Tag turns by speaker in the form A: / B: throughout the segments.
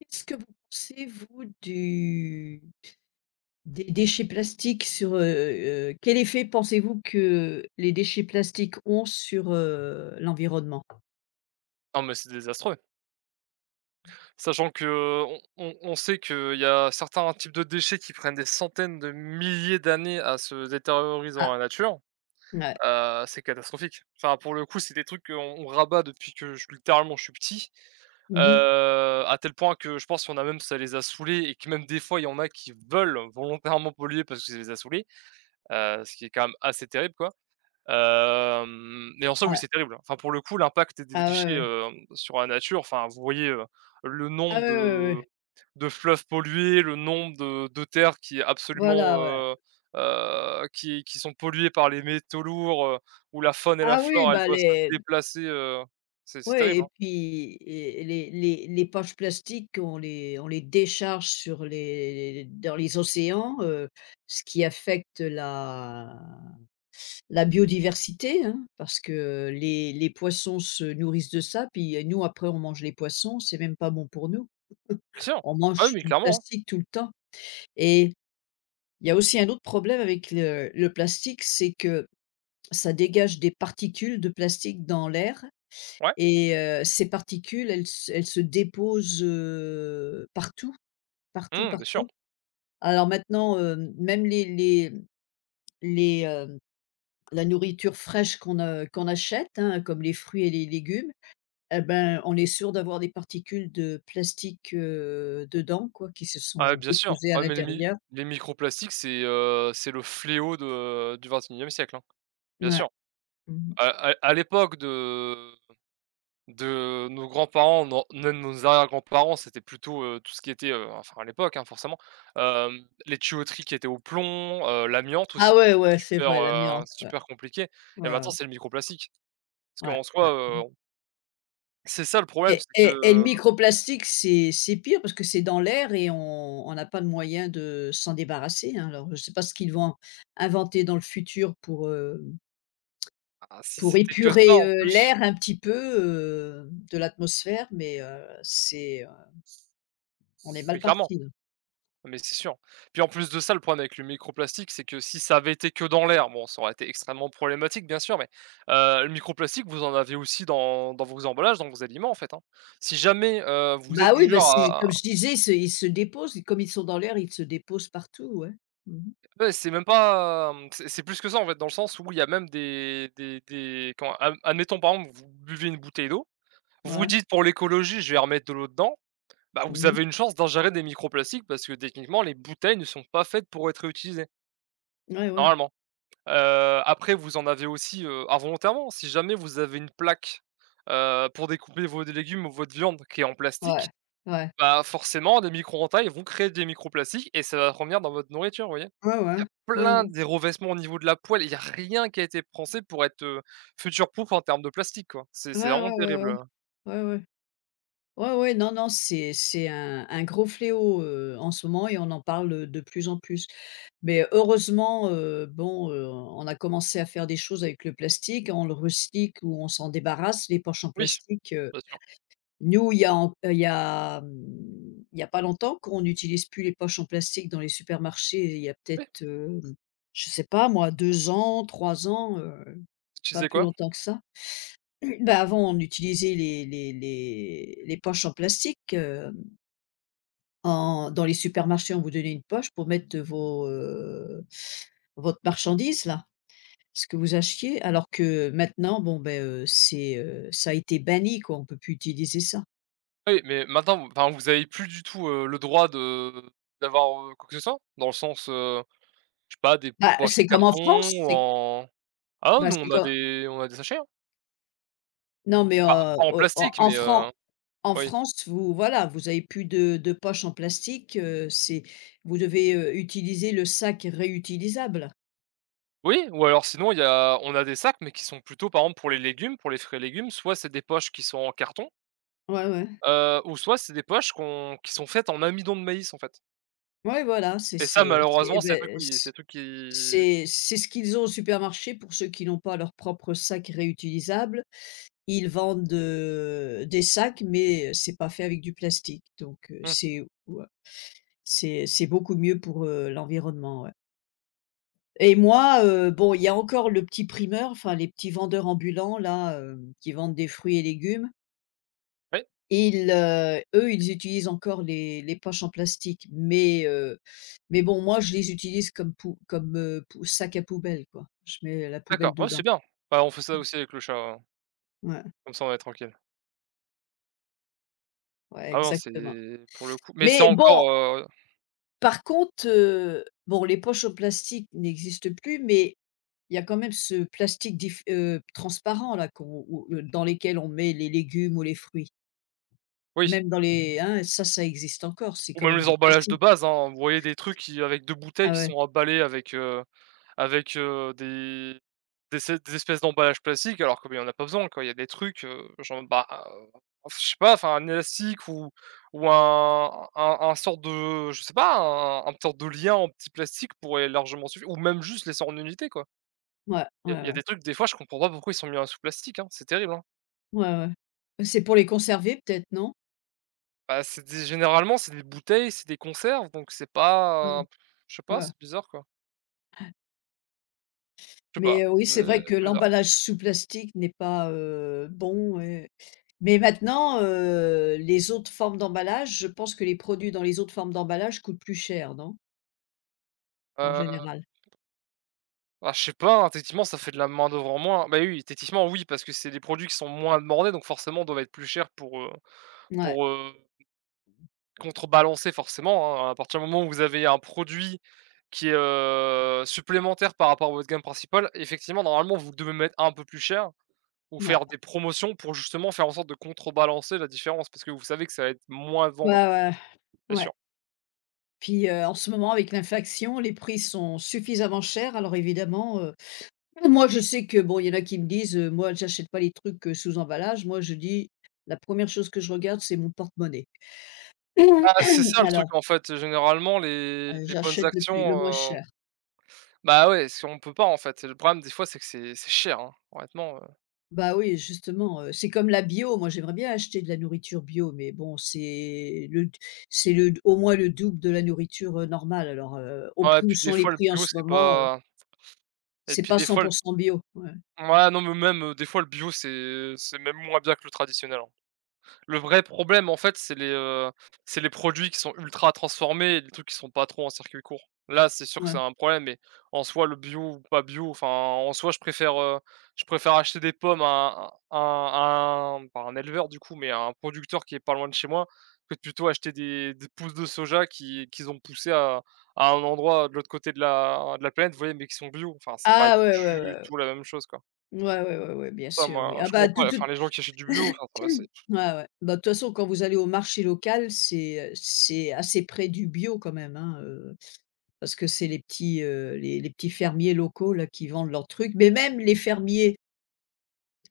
A: Qu'est-ce que vous pensez, vous, du des déchets plastiques sur, quel effet pensez-vous que les déchets plastiques ont sur, l'environnement?
B: Non, mais c'est désastreux. Sachant qu'on on sait qu'il y a certains types de déchets qui prennent des centaines de milliers d'années à se détérioriser dans
A: Ah,
B: la nature,
A: ouais.
B: c'est catastrophique. Enfin, pour le coup, c'est des trucs qu'on on rabat depuis que je littéralement je suis petit, heu,
A: Mmh.
B: à tel point que je pense qu'on a même ça les a saoulés et que même des fois, il y en a qui veulent volontairement polluer parce que ça les a saoulés, ce qui est quand même assez terrible, quoi. Mais en soi, oui,
A: Ouais.
B: c'est terrible, hein. Enfin, pour le coup, l'impact des
A: Ah ouais,
B: déchets,
A: ouais.
B: sur la nature, enfin, vous voyez, le
A: Ah
B: nombre
A: ouais, ouais,
B: de
A: ouais.
B: de fleuves pollués, le nombre de terres qui est absolument,
A: Voilà, ouais.
B: heu qui sont polluées par les métaux lourds, où la faune et la
A: Ah oui,
B: flore, elle
A: bah,
B: doit se
A: les
B: déplacer, c'est
A: ouais
B: terrible,
A: et
B: hein.
A: puis et les poches plastiques, on les décharge sur les dans les océans, ce qui affecte la biodiversité, hein, parce que les poissons se nourrissent de ça, puis, nous après on mange les poissons, c'est même pas bon pour nous.
B: Bien sûr.
A: On
B: Ah oui,
A: mange
B: mais
A: du
B: clairement, hein.
A: plastique tout le temps et il y a aussi un autre problème avec le plastique, c'est que ça dégage des particules de plastique dans l'air
B: Ouais.
A: et ces particules, elles se déposent, partout, partout,
B: Mmh, bien sûr.
A: partout. Alors maintenant, même les, heu, la nourriture fraîche qu'on achète, hein, comme les fruits et les légumes. Eh ben, on est sûr d'avoir des particules de plastique, dedans quoi, qui se
B: Ah,
A: sont
B: bien sûr.
A: déposées à
B: Ah,
A: l'intérieur.
B: les microplastiques, c'est le fléau de du vingt et unième siècle, hein. Bien
A: Ouais.
B: sûr.
A: Mmh.
B: À l'époque de nos grands-parents, non même nos arrière-grands-parents, c'était plutôt, tout ce qui était, enfin à l'époque, hein, forcément, les tuyauteries qui étaient au plomb, l'amiante aussi,
A: Ah
B: qui
A: ouais,
B: était
A: ouais, c'est
B: super,
A: vrai, l'amiante, ouais.
B: super compliqué et
A: Ouais, ouais,
B: maintenant c'est le microplastique. Parce
A: ouais,
B: qu'en
A: ouais
B: soi, heu, c'est ça le problème,
A: et
B: c'est
A: et le
B: que,
A: microplastique, c'est pire parce que c'est dans l'air et on n'a pas de moyen de s'en débarrasser, hein. Alors, je ne sais pas ce qu'ils vont inventer dans le futur
B: ah, si
A: pour
B: c'était que ça
A: épurer,
B: en plus
A: l'air un petit peu, de l'atmosphère, mais c'est, on est
B: mais
A: mal
B: clairement.
A: parti, là.
B: Mais c'est sûr. Puis en plus de ça, le problème avec le microplastique, c'est que si ça avait été que dans l'air, bon, ça aurait été extrêmement problématique, bien sûr, mais le microplastique, vous en avez aussi dans vos emballages, dans vos aliments, en fait, hein. Si jamais, vous êtes
A: Bah
B: du
A: oui, bah,
B: genre
A: c'est
B: à
A: comme je disais, ils se déposent, comme ils sont dans l'air, ils se déposent partout, ouais. Mmh.
B: ouais, c'est même pas, c'est plus que ça, en fait, dans le sens où il y a même des comment ad admettons, par exemple, vous buvez une bouteille d'eau, vous
A: Ouais.
B: dites : « Pour l'écologie, je vais remettre de l'eau dedans », bah, vous
A: Mmh.
B: avez une chance d'ingérer des microplastiques parce que techniquement, les bouteilles ne sont pas faites pour être réutilisées,
A: Ouais, ouais.
B: normalement. Heu, Après vous en avez aussi, involontairement. Si jamais vous avez une plaque, pour découper vos légumes ou votre viande qui est en plastique,
A: Ouais. Ouais.
B: bah, forcément les micro-entailles vont créer des microplastiques et ça va revenir dans votre nourriture, vous voyez?
A: Ouais, ouais.
B: Il y a
A: Ouais,
B: plein
A: ouais.
B: des revêtements au niveau de la poêle, il y a rien qui a été pensé pour être, future proof en termes de plastique, quoi. C'est
A: Ouais,
B: c'est vraiment
A: ouais, ouais, ouais.
B: terrible,
A: Ouais, ouais. Ouais, ouais, non, non, c'est un gros fléau, en ce moment et on en parle, de plus en plus. Mais heureusement, bon, on a commencé à faire des choses avec le plastique, on le recycle ou on s'en débarrasse. Les poches en
B: oui,
A: plastique,
B: bien sûr.
A: nous, il y a en il y a, il y a pas longtemps qu'on n'utilise plus les poches en plastique dans les supermarchés. Il y a
B: Oui,
A: peut-être, je sais pas moi, 2 ans, 3 ans,
B: tu
A: pas
B: disais
A: plus
B: quoi?
A: longtemps que ça. Bah, avant, on utilisait les poches en plastique, en dans les supermarchés, on vous donnait une poche pour mettre vos, votre marchandise là, ce que vous achetiez. Alors que maintenant, bon, ben c'est, ça a été banni quoi, on peut plus utiliser ça.
B: Oui, mais maintenant, enfin, vous avez plus du tout, le droit de d'avoir, quoi que ce soit, dans le sens, je sais pas, des
A: Bah,
B: poches en
A: c'est comme en
B: carton
A: France,
B: ou
A: c'est
B: en ah non,
A: Bah,
B: nous
A: c'est
B: on a
A: quand
B: des sachets, hein.
A: non, mais
B: Pas en
A: en
B: plastique,
A: en
B: mais
A: Fran En
B: oui.
A: France, vous voilà, vous avez plus de poches en plastique, c'est vous devez, utiliser le sac réutilisable.
B: Oui, ou alors sinon il y a on a des sacs, mais qui sont plutôt par exemple pour les légumes, pour les frais légumes, soit c'est des poches qui sont en carton,
A: Ouais, ouais.
B: ou soit c'est des poches qu'on qui sont faites en amidon de maïs, en fait.
A: Ouais, voilà, c'est
B: Et ça
A: c'est, c'est eh
B: malheureusement c'est des trucs
A: beh,
B: oui c'est
A: c
B: des trucs qui
A: c'est c'est ce qu'ils ont au supermarché pour ceux qui n'ont pas leur propre sac réutilisable. Ils vendent, des sacs, mais c'est pas fait avec du plastique, donc
B: mmh,
A: c'est ouais, c'est beaucoup mieux pour, l'environnement, ouais. Et moi, bon, il y a encore le petit primeur, enfin les petits vendeurs ambulants là, qui vendent des fruits et légumes.
B: oui,
A: Ils, eux, ils utilisent encore les poches en plastique, mais bon, moi, je les utilise comme, pou sac à poubelle, quoi. Je mets la
B: d'accord,
A: poubelle
B: ouais c'est
A: dedans.
B: bien. Bah, on fait ça aussi avec le chat, hein,
A: Ouais,
B: comme ça on est tranquille.
A: ouais,
B: Ah non,
A: exactement.
B: c'est pour le coup mais c'est
A: Mais bon,
B: encore,
A: par contre, bon, les poches en plastique n'existent plus, mais il y a quand même ce plastique dif transparent là qu'on où dans lesquels on met les légumes ou les fruits.
B: oui.
A: Même dans les hein, ça existe encore, c'est
B: Ou
A: quand
B: même
A: même
B: les
A: du
B: emballages de
A: plastique.
B: base, hein. Vous voyez des trucs qui avec 2 bouteilles
A: Ah
B: qui
A: ouais,
B: sont emballées avec, avec, heu, des des espèces d'emballages plastiques alors que, beh, en a pas besoin, quoi. Il y a des trucs, genre, je sais pas, enfin, un élastique ou un un sorte de je sais pas, un sorte de lien en petit plastique pourrait largement suffire ou même juste les laisser en unité, quoi.
A: ouais,
B: Il
A: ouais,
B: y a des
A: ouais,
B: trucs, des fois, je comprends pas pourquoi ils sont mis en sous plastique, hein, c'est terrible, hein.
A: ouais, ouais. C'est pour les conserver peut-être, non?
B: Bah, c'est des généralement, c'est des bouteilles, c'est des conserves donc c'est pas,
A: Mmh,
B: je sais pas,
A: ouais.
B: c'est bizarre, quoi. Je sais pas,
A: Mais oui, c'est vrai que
B: c'est bizarre.
A: l'emballage sous plastique n'est pas, bon et mais maintenant, les autres formes d'emballage, je pense que les produits dans les autres formes d'emballage coûtent plus cher, non? En
B: Heu,
A: général.
B: Bah, je sais pas, hein, techniquement, ça fait de la main-d'œuvre en moins. Bah, oui, techniquement, oui, parce que c'est des produits qui sont moins demandés, donc forcément doivent être plus chers pour,
A: Ouais,
B: pour, heu, contrebalancer forcément, hein. À partir du moment où vous avez un produit qui est, supplémentaire par rapport à votre gamme principale, effectivement, normalement, vous devez mettre un peu plus cher ou
A: ouais.
B: faire des promotions pour justement faire en sorte de contrebalancer la différence parce que vous savez que ça va être moins à vendre,
A: Ouais, ouais,
B: bien
A: ouais.
B: sûr.
A: Puis, en ce moment avec l'inflation, les prix sont suffisamment chers alors évidemment, ah, moi, je sais que bon, il y en a qui me disent, moi, j'achète pas les trucs, sous emballage. Moi, je dis: la première chose que je regarde, c'est mon porte-monnaie».
B: Ah, c'est ça le
A: Alors,
B: truc en fait, généralement les les bonnes
A: j'achète le moins
B: actions,
A: cher.
B: bah, ouais, si on peut pas, en fait. Et le problème des fois, c'est que c'est cher, hein, honnêtement.
A: Bah, oui, justement, c'est comme la bio. Moi, j'aimerais bien acheter de la nourriture bio, mais bon, c'est le au moins le double de la nourriture, normale. Alors, au
B: Ouais,
A: prix où
B: puis des
A: sont les
B: fois le
A: prix en
B: bio,
A: ce
B: c'est
A: moment,
B: pas et
A: c'est
B: puis
A: pas
B: des fois le
A: 100% bio. Ouais,
B: ouais, non, mais même, des fois le bio, c'est même moins bien que le traditionnel, hein. Le vrai problème, en fait, c'est les produits qui sont ultra transformés et les trucs qui sont pas trop en circuit court. Là, c'est sûr que c'est
A: ouais.
B: un problème, mais en soi, le bio ou pas bio, enfin, en soi, je préfère acheter des pommes à un pas un éleveur du coup, mais à un producteur qui est pas loin de chez moi, que de plutôt acheter des pousses de soja qui qu'ils ont poussées à un endroit de l'autre côté de la planète, vous voyez? Mais qui sont bio. Enfin, c'est pas
A: Ah, ouais, ouais, ouais,
B: du
A: ouais.
B: tout la même chose, quoi.
A: Ouais, ouais, ouais, ouais, bien
B: Ça,
A: sûr, oui.
B: moi,
A: Ah,
B: je
A: bah,
B: comprends
A: de
B: pas, enfin,
A: toute.
B: les gens qui achètent du bio, enfin, ça va, c'est
A: Ouais, ouais. Bah, de toute façon, quand vous allez au marché local, c'est assez près du bio quand même, hein, parce que c'est les petits, les petits fermiers locaux là qui vendent leurs trucs. Mais même les fermiers,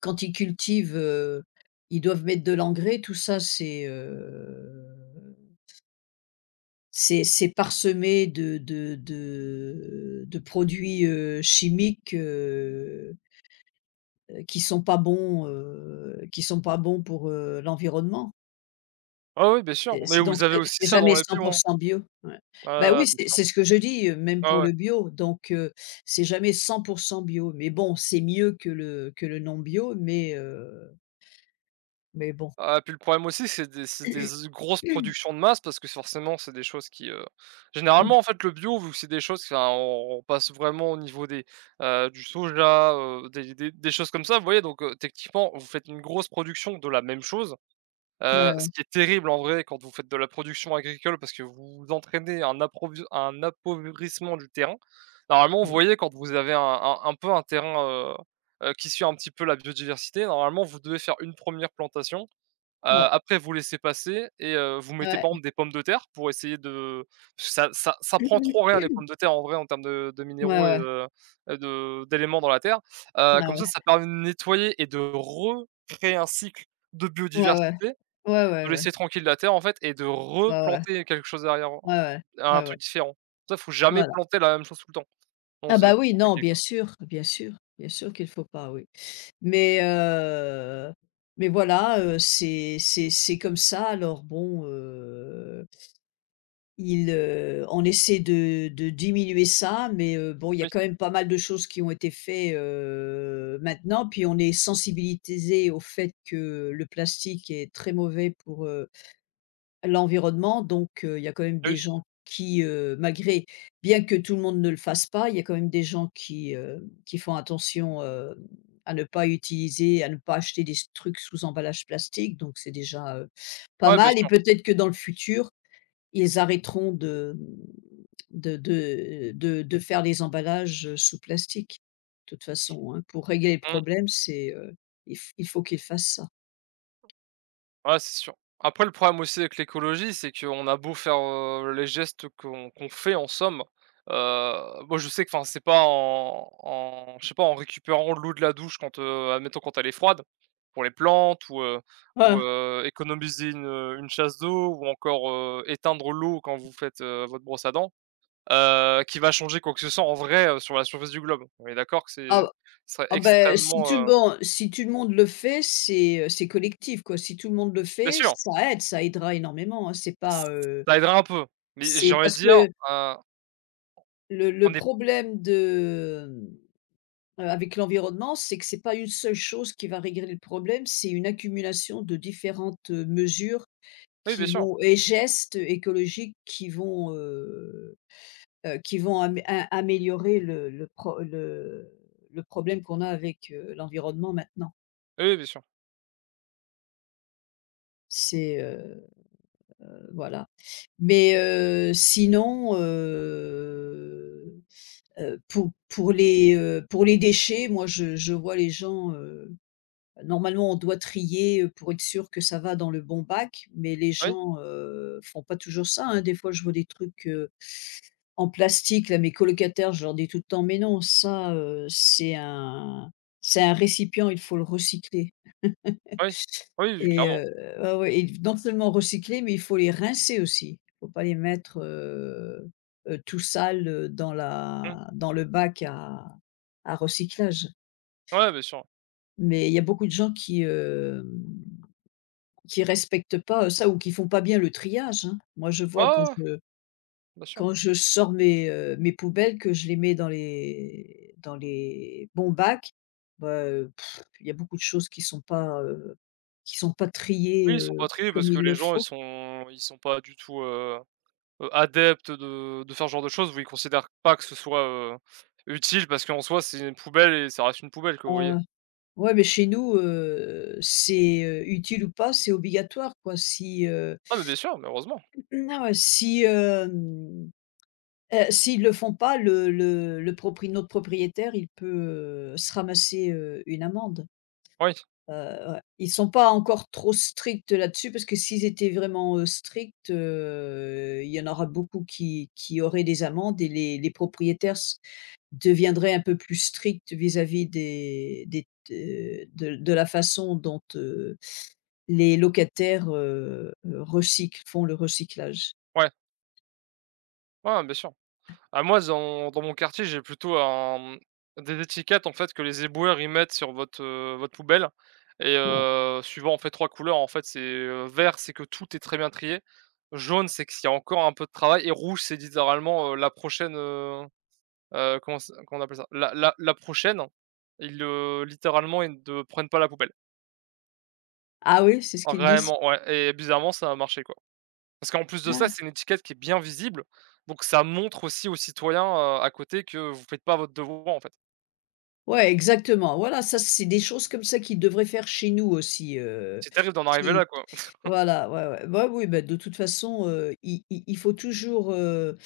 A: quand ils cultivent, ils doivent mettre de l'engrais, tout ça c'est parsemé de produits, chimiques, qui sont pas bons, qui sont pas bons pour, l'environnement.
B: ah oui, bien sûr,
A: Et
B: mais
A: c'est donc
B: vous avez
A: c'est
B: aussi
A: c'est
B: ça dans
A: jamais
B: les bio, hein.
A: 100% bio, ouais. Bah,
B: Ah,
A: oui,
B: bien sûr.
A: c'est ce que je dis, même
B: Ah
A: pour
B: ouais.
A: le bio, donc c'est jamais 100% bio, mais bon, c'est mieux que le non bio, mais bon.
B: Ah, puis le problème aussi, c'est des grosses productions de masse parce que forcément, c'est des choses qui, généralement, en fait, le bio, vu que c'est des choses enfin, on passe vraiment au niveau des, du soja, heu, des choses comme ça, vous voyez? Donc, techniquement, vous faites une grosse production de la même chose. Ce
A: Ouais,
B: qui est terrible en vrai quand vous faites de la production agricole parce que vous entraînez un approvi un appauvrissement du terrain. Normalement, vous voyez quand vous avez un peu un terrain, qui suit un petit peu la biodiversité, normalement vous devez faire une première plantation,
A: ouais,
B: après vous laissez passer et vous mettez
A: ouais,
B: par exemple des pommes de terre pour essayer de parce que ça prend trop rien les pommes de terre en vrai en termes de minéraux et
A: ouais.
B: de d'éléments dans la terre. Comme ça,
A: Ouais,
B: ça permet de nettoyer et de recréer un cycle de
A: ouais,
B: biodiversité
A: ouais, ouais,
B: de
A: ouais.
B: laisser tranquille la terre en fait et de
A: Ouais, ouais,
B: replanter quelque chose derrière,
A: ouais. Ouais, ouais. Ouais, ouais.
B: un
A: Ouais, ouais.
B: truc différent. Ça, faut jamais
A: Voilà.
B: planter la même chose tout le temps. Non,
A: Ah
B: c'est
A: bah,
B: trop
A: oui, non,
B: compliqué,
A: bien
B: quoi.
A: sûr, bien sûr, bien sûr qu'il faut pas, oui. Mais heu, mais voilà, c'est comme ça alors bon, il, on essaie de diminuer ça, mais, bon, il y a
B: Oui,
A: quand même pas mal de choses qui ont été faites maintenant. Puis on est sensibilisés au fait que le plastique est très mauvais pour, l'environnement. Donc, il y a quand même des
B: oui.
A: gens qui, malgré bien que tout le monde ne le fasse pas, il y a quand même des gens qui font attention, à ne pas utiliser, à ne pas acheter des trucs sous emballage plastique. Donc c'est déjà, pas
B: Ouais, bien
A: mal et
B: sûr.
A: peut-être que dans le futur ils arrêteront de faire les emballages sous plastique, de toute façon, hein. Pour régler le
B: Mmh.
A: problème, c'est, il faut qu'ils fassent ça.
B: Ouais, c'est sûr. Après le problème aussi avec l'écologie, c'est qu'on a beau faire, les gestes qu'on fait en somme, heu, moi je sais que enfin c'est pas en je sais pas en récupérant l'eau de la douche quand, admettons quand elle est froide, pour les plantes ou,
A: Ah!
B: économiser une chasse d'eau ou encore, éteindre l'eau quand vous faites, votre brosse à dents, qui va changer quoi que ce soit en vrai, sur la surface du globe. On est d'accord que c'est
A: Ah
B: ce serait
A: ah beh, si
B: extrêmement,
A: tout le monde si tout le monde le fait, c'est collectif, quoi. Si tout le monde le
B: bien
A: fait,
B: sûr,
A: ça aide, ça aidera énormément, hein. C'est pas,
B: ça aiderait un peu, mais j'ai
A: C'est
B: envie de
A: parce
B: dire,
A: que
B: heu
A: le
B: on
A: le
B: est
A: problème de, avec l'environnement, c'est que c'est pas une seule chose qui va régler le problème, c'est une accumulation de différentes, mesures
B: oui, bien
A: qui
B: sûr.
A: vont et gestes écologiques qui vont améliorer le le problème qu'on a avec, l'environnement maintenant.
B: Oui, oui, bien sûr.
A: C'est, voilà. Mais, sinon, pour pour les déchets, moi je vois les gens, normalement on doit trier, pour être sûr que ça va dans le bon bac, mais les
B: Oui,
A: gens, font pas toujours ça, hein. Des fois je vois des trucs, en plastique là, mes colocataires, je leur dis tout le temps: «Mais non, ça, c'est un récipient, il faut le recycler».
B: oui. Oui, oui,
A: Et
B: clairement.
A: ouais, ouais et non seulement recycler, mais il faut les rincer aussi. Il faut pas les mettre, tout sales, dans
B: Mmh.
A: la dans le bac à recyclage.
B: Ouais, bien sûr.
A: Mais il y a beaucoup de gens qui, qui respectent pas, ça ou qui font pas bien le triage, hein. Moi, je
B: Ouais,
A: vois quand
B: ouais, ouais, bien sûr.
A: je sors mes, mes poubelles que je les mets dans les bons bacs, bah, il y a beaucoup de choses qui sont pas
B: Oui,
A: triées,
B: ils sont pas triés
A: comme
B: parce que
A: il
B: les
A: le
B: gens, ils
A: faut.
B: sont ils sont pas du tout, adeptes de faire ce genre de choses où ils considèrent pas que ce soit, utile parce qu'en soi, c'est une poubelle et ça reste une poubelle, quoi,
A: Ouais,
B: vous voyez?
A: ouais. Ouais, mais chez nous, c'est, utile ou pas, c'est obligatoire quoi. Si,
B: Ah, mais bien sûr, mais heureusement.
A: ah ouais, si, s'ils le font pas, le propri notre propriétaire, il peut, se ramasser, une amende.
B: Oui.
A: Ouais. Ils sont pas encore trop stricts là-dessus parce que s'ils étaient vraiment, stricts, il y en aura beaucoup qui auraient des amendes et les propriétaires s deviendraient un peu plus stricts vis-à-vis des t de la façon dont, les locataires, recyclent, font le recyclage.
B: Ouais. Ouais, bien sûr. Ah moi dans mon quartier, j'ai plutôt un des étiquettes en fait que les éboueurs y mettent sur votre, votre poubelle et
A: Ouais.
B: suivant en fait 3 couleurs en fait c'est, vert c'est que tout est très bien trié, jaune c'est qu'il y a encore un peu de travail et rouge c'est littéralement, la prochaine, comment ça comment on appelle ça? La prochaine, ils, littéralement ils ne prennent pas la poubelle.
A: Ah oui, c'est ce qu'ils disent?
B: Vraiment, ouais et bizarrement ça a marché, quoi. Parce qu'en plus de ça,
A: Ah!
B: c'est une étiquette qui est bien visible, donc ça montre aussi aux citoyens, à côté que vous faites pas votre devoir, en fait.
A: Ouais, exactement. Voilà, ça, c'est des choses comme ça qu'ils devraient faire chez nous aussi,
B: C'est terrible d'en arriver
A: qui
B: là, quoi.
A: voilà, ouais, ouais. Bah, oui, bah, de toute façon, il faut toujours,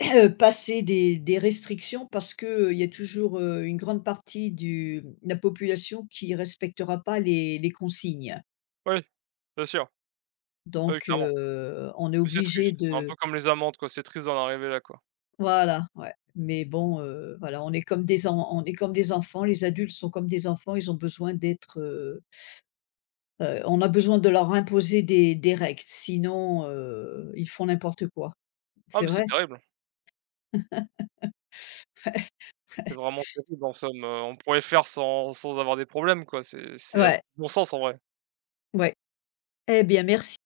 A: passer des restrictions parce qu'il y a toujours, une grande partie du de la population qui respectera pas les les consignes.
B: Oui, bien sûr. Oui,
A: Donc
B: clairement.
A: on est
B: Mais c'est
A: obligé
B: triste, c'est un peu
A: de
B: comme les amendes, quoi, c'est triste d'en arriver là, quoi.
A: voilà, ouais. Mais bon, voilà, on est comme des enfants, les adultes sont comme des enfants, ils ont besoin d'être, on a besoin de leur imposer des règles, sinon, ils font n'importe quoi.
B: Ah,
A: C'est
B: mais c'est
A: vrai?
B: terrible, c'est vraiment terrible en somme, on pourrait faire sans sans avoir des problèmes, quoi, c'est assez
A: Ouais,
B: bon sens en vrai.
A: ouais. Eh bien merci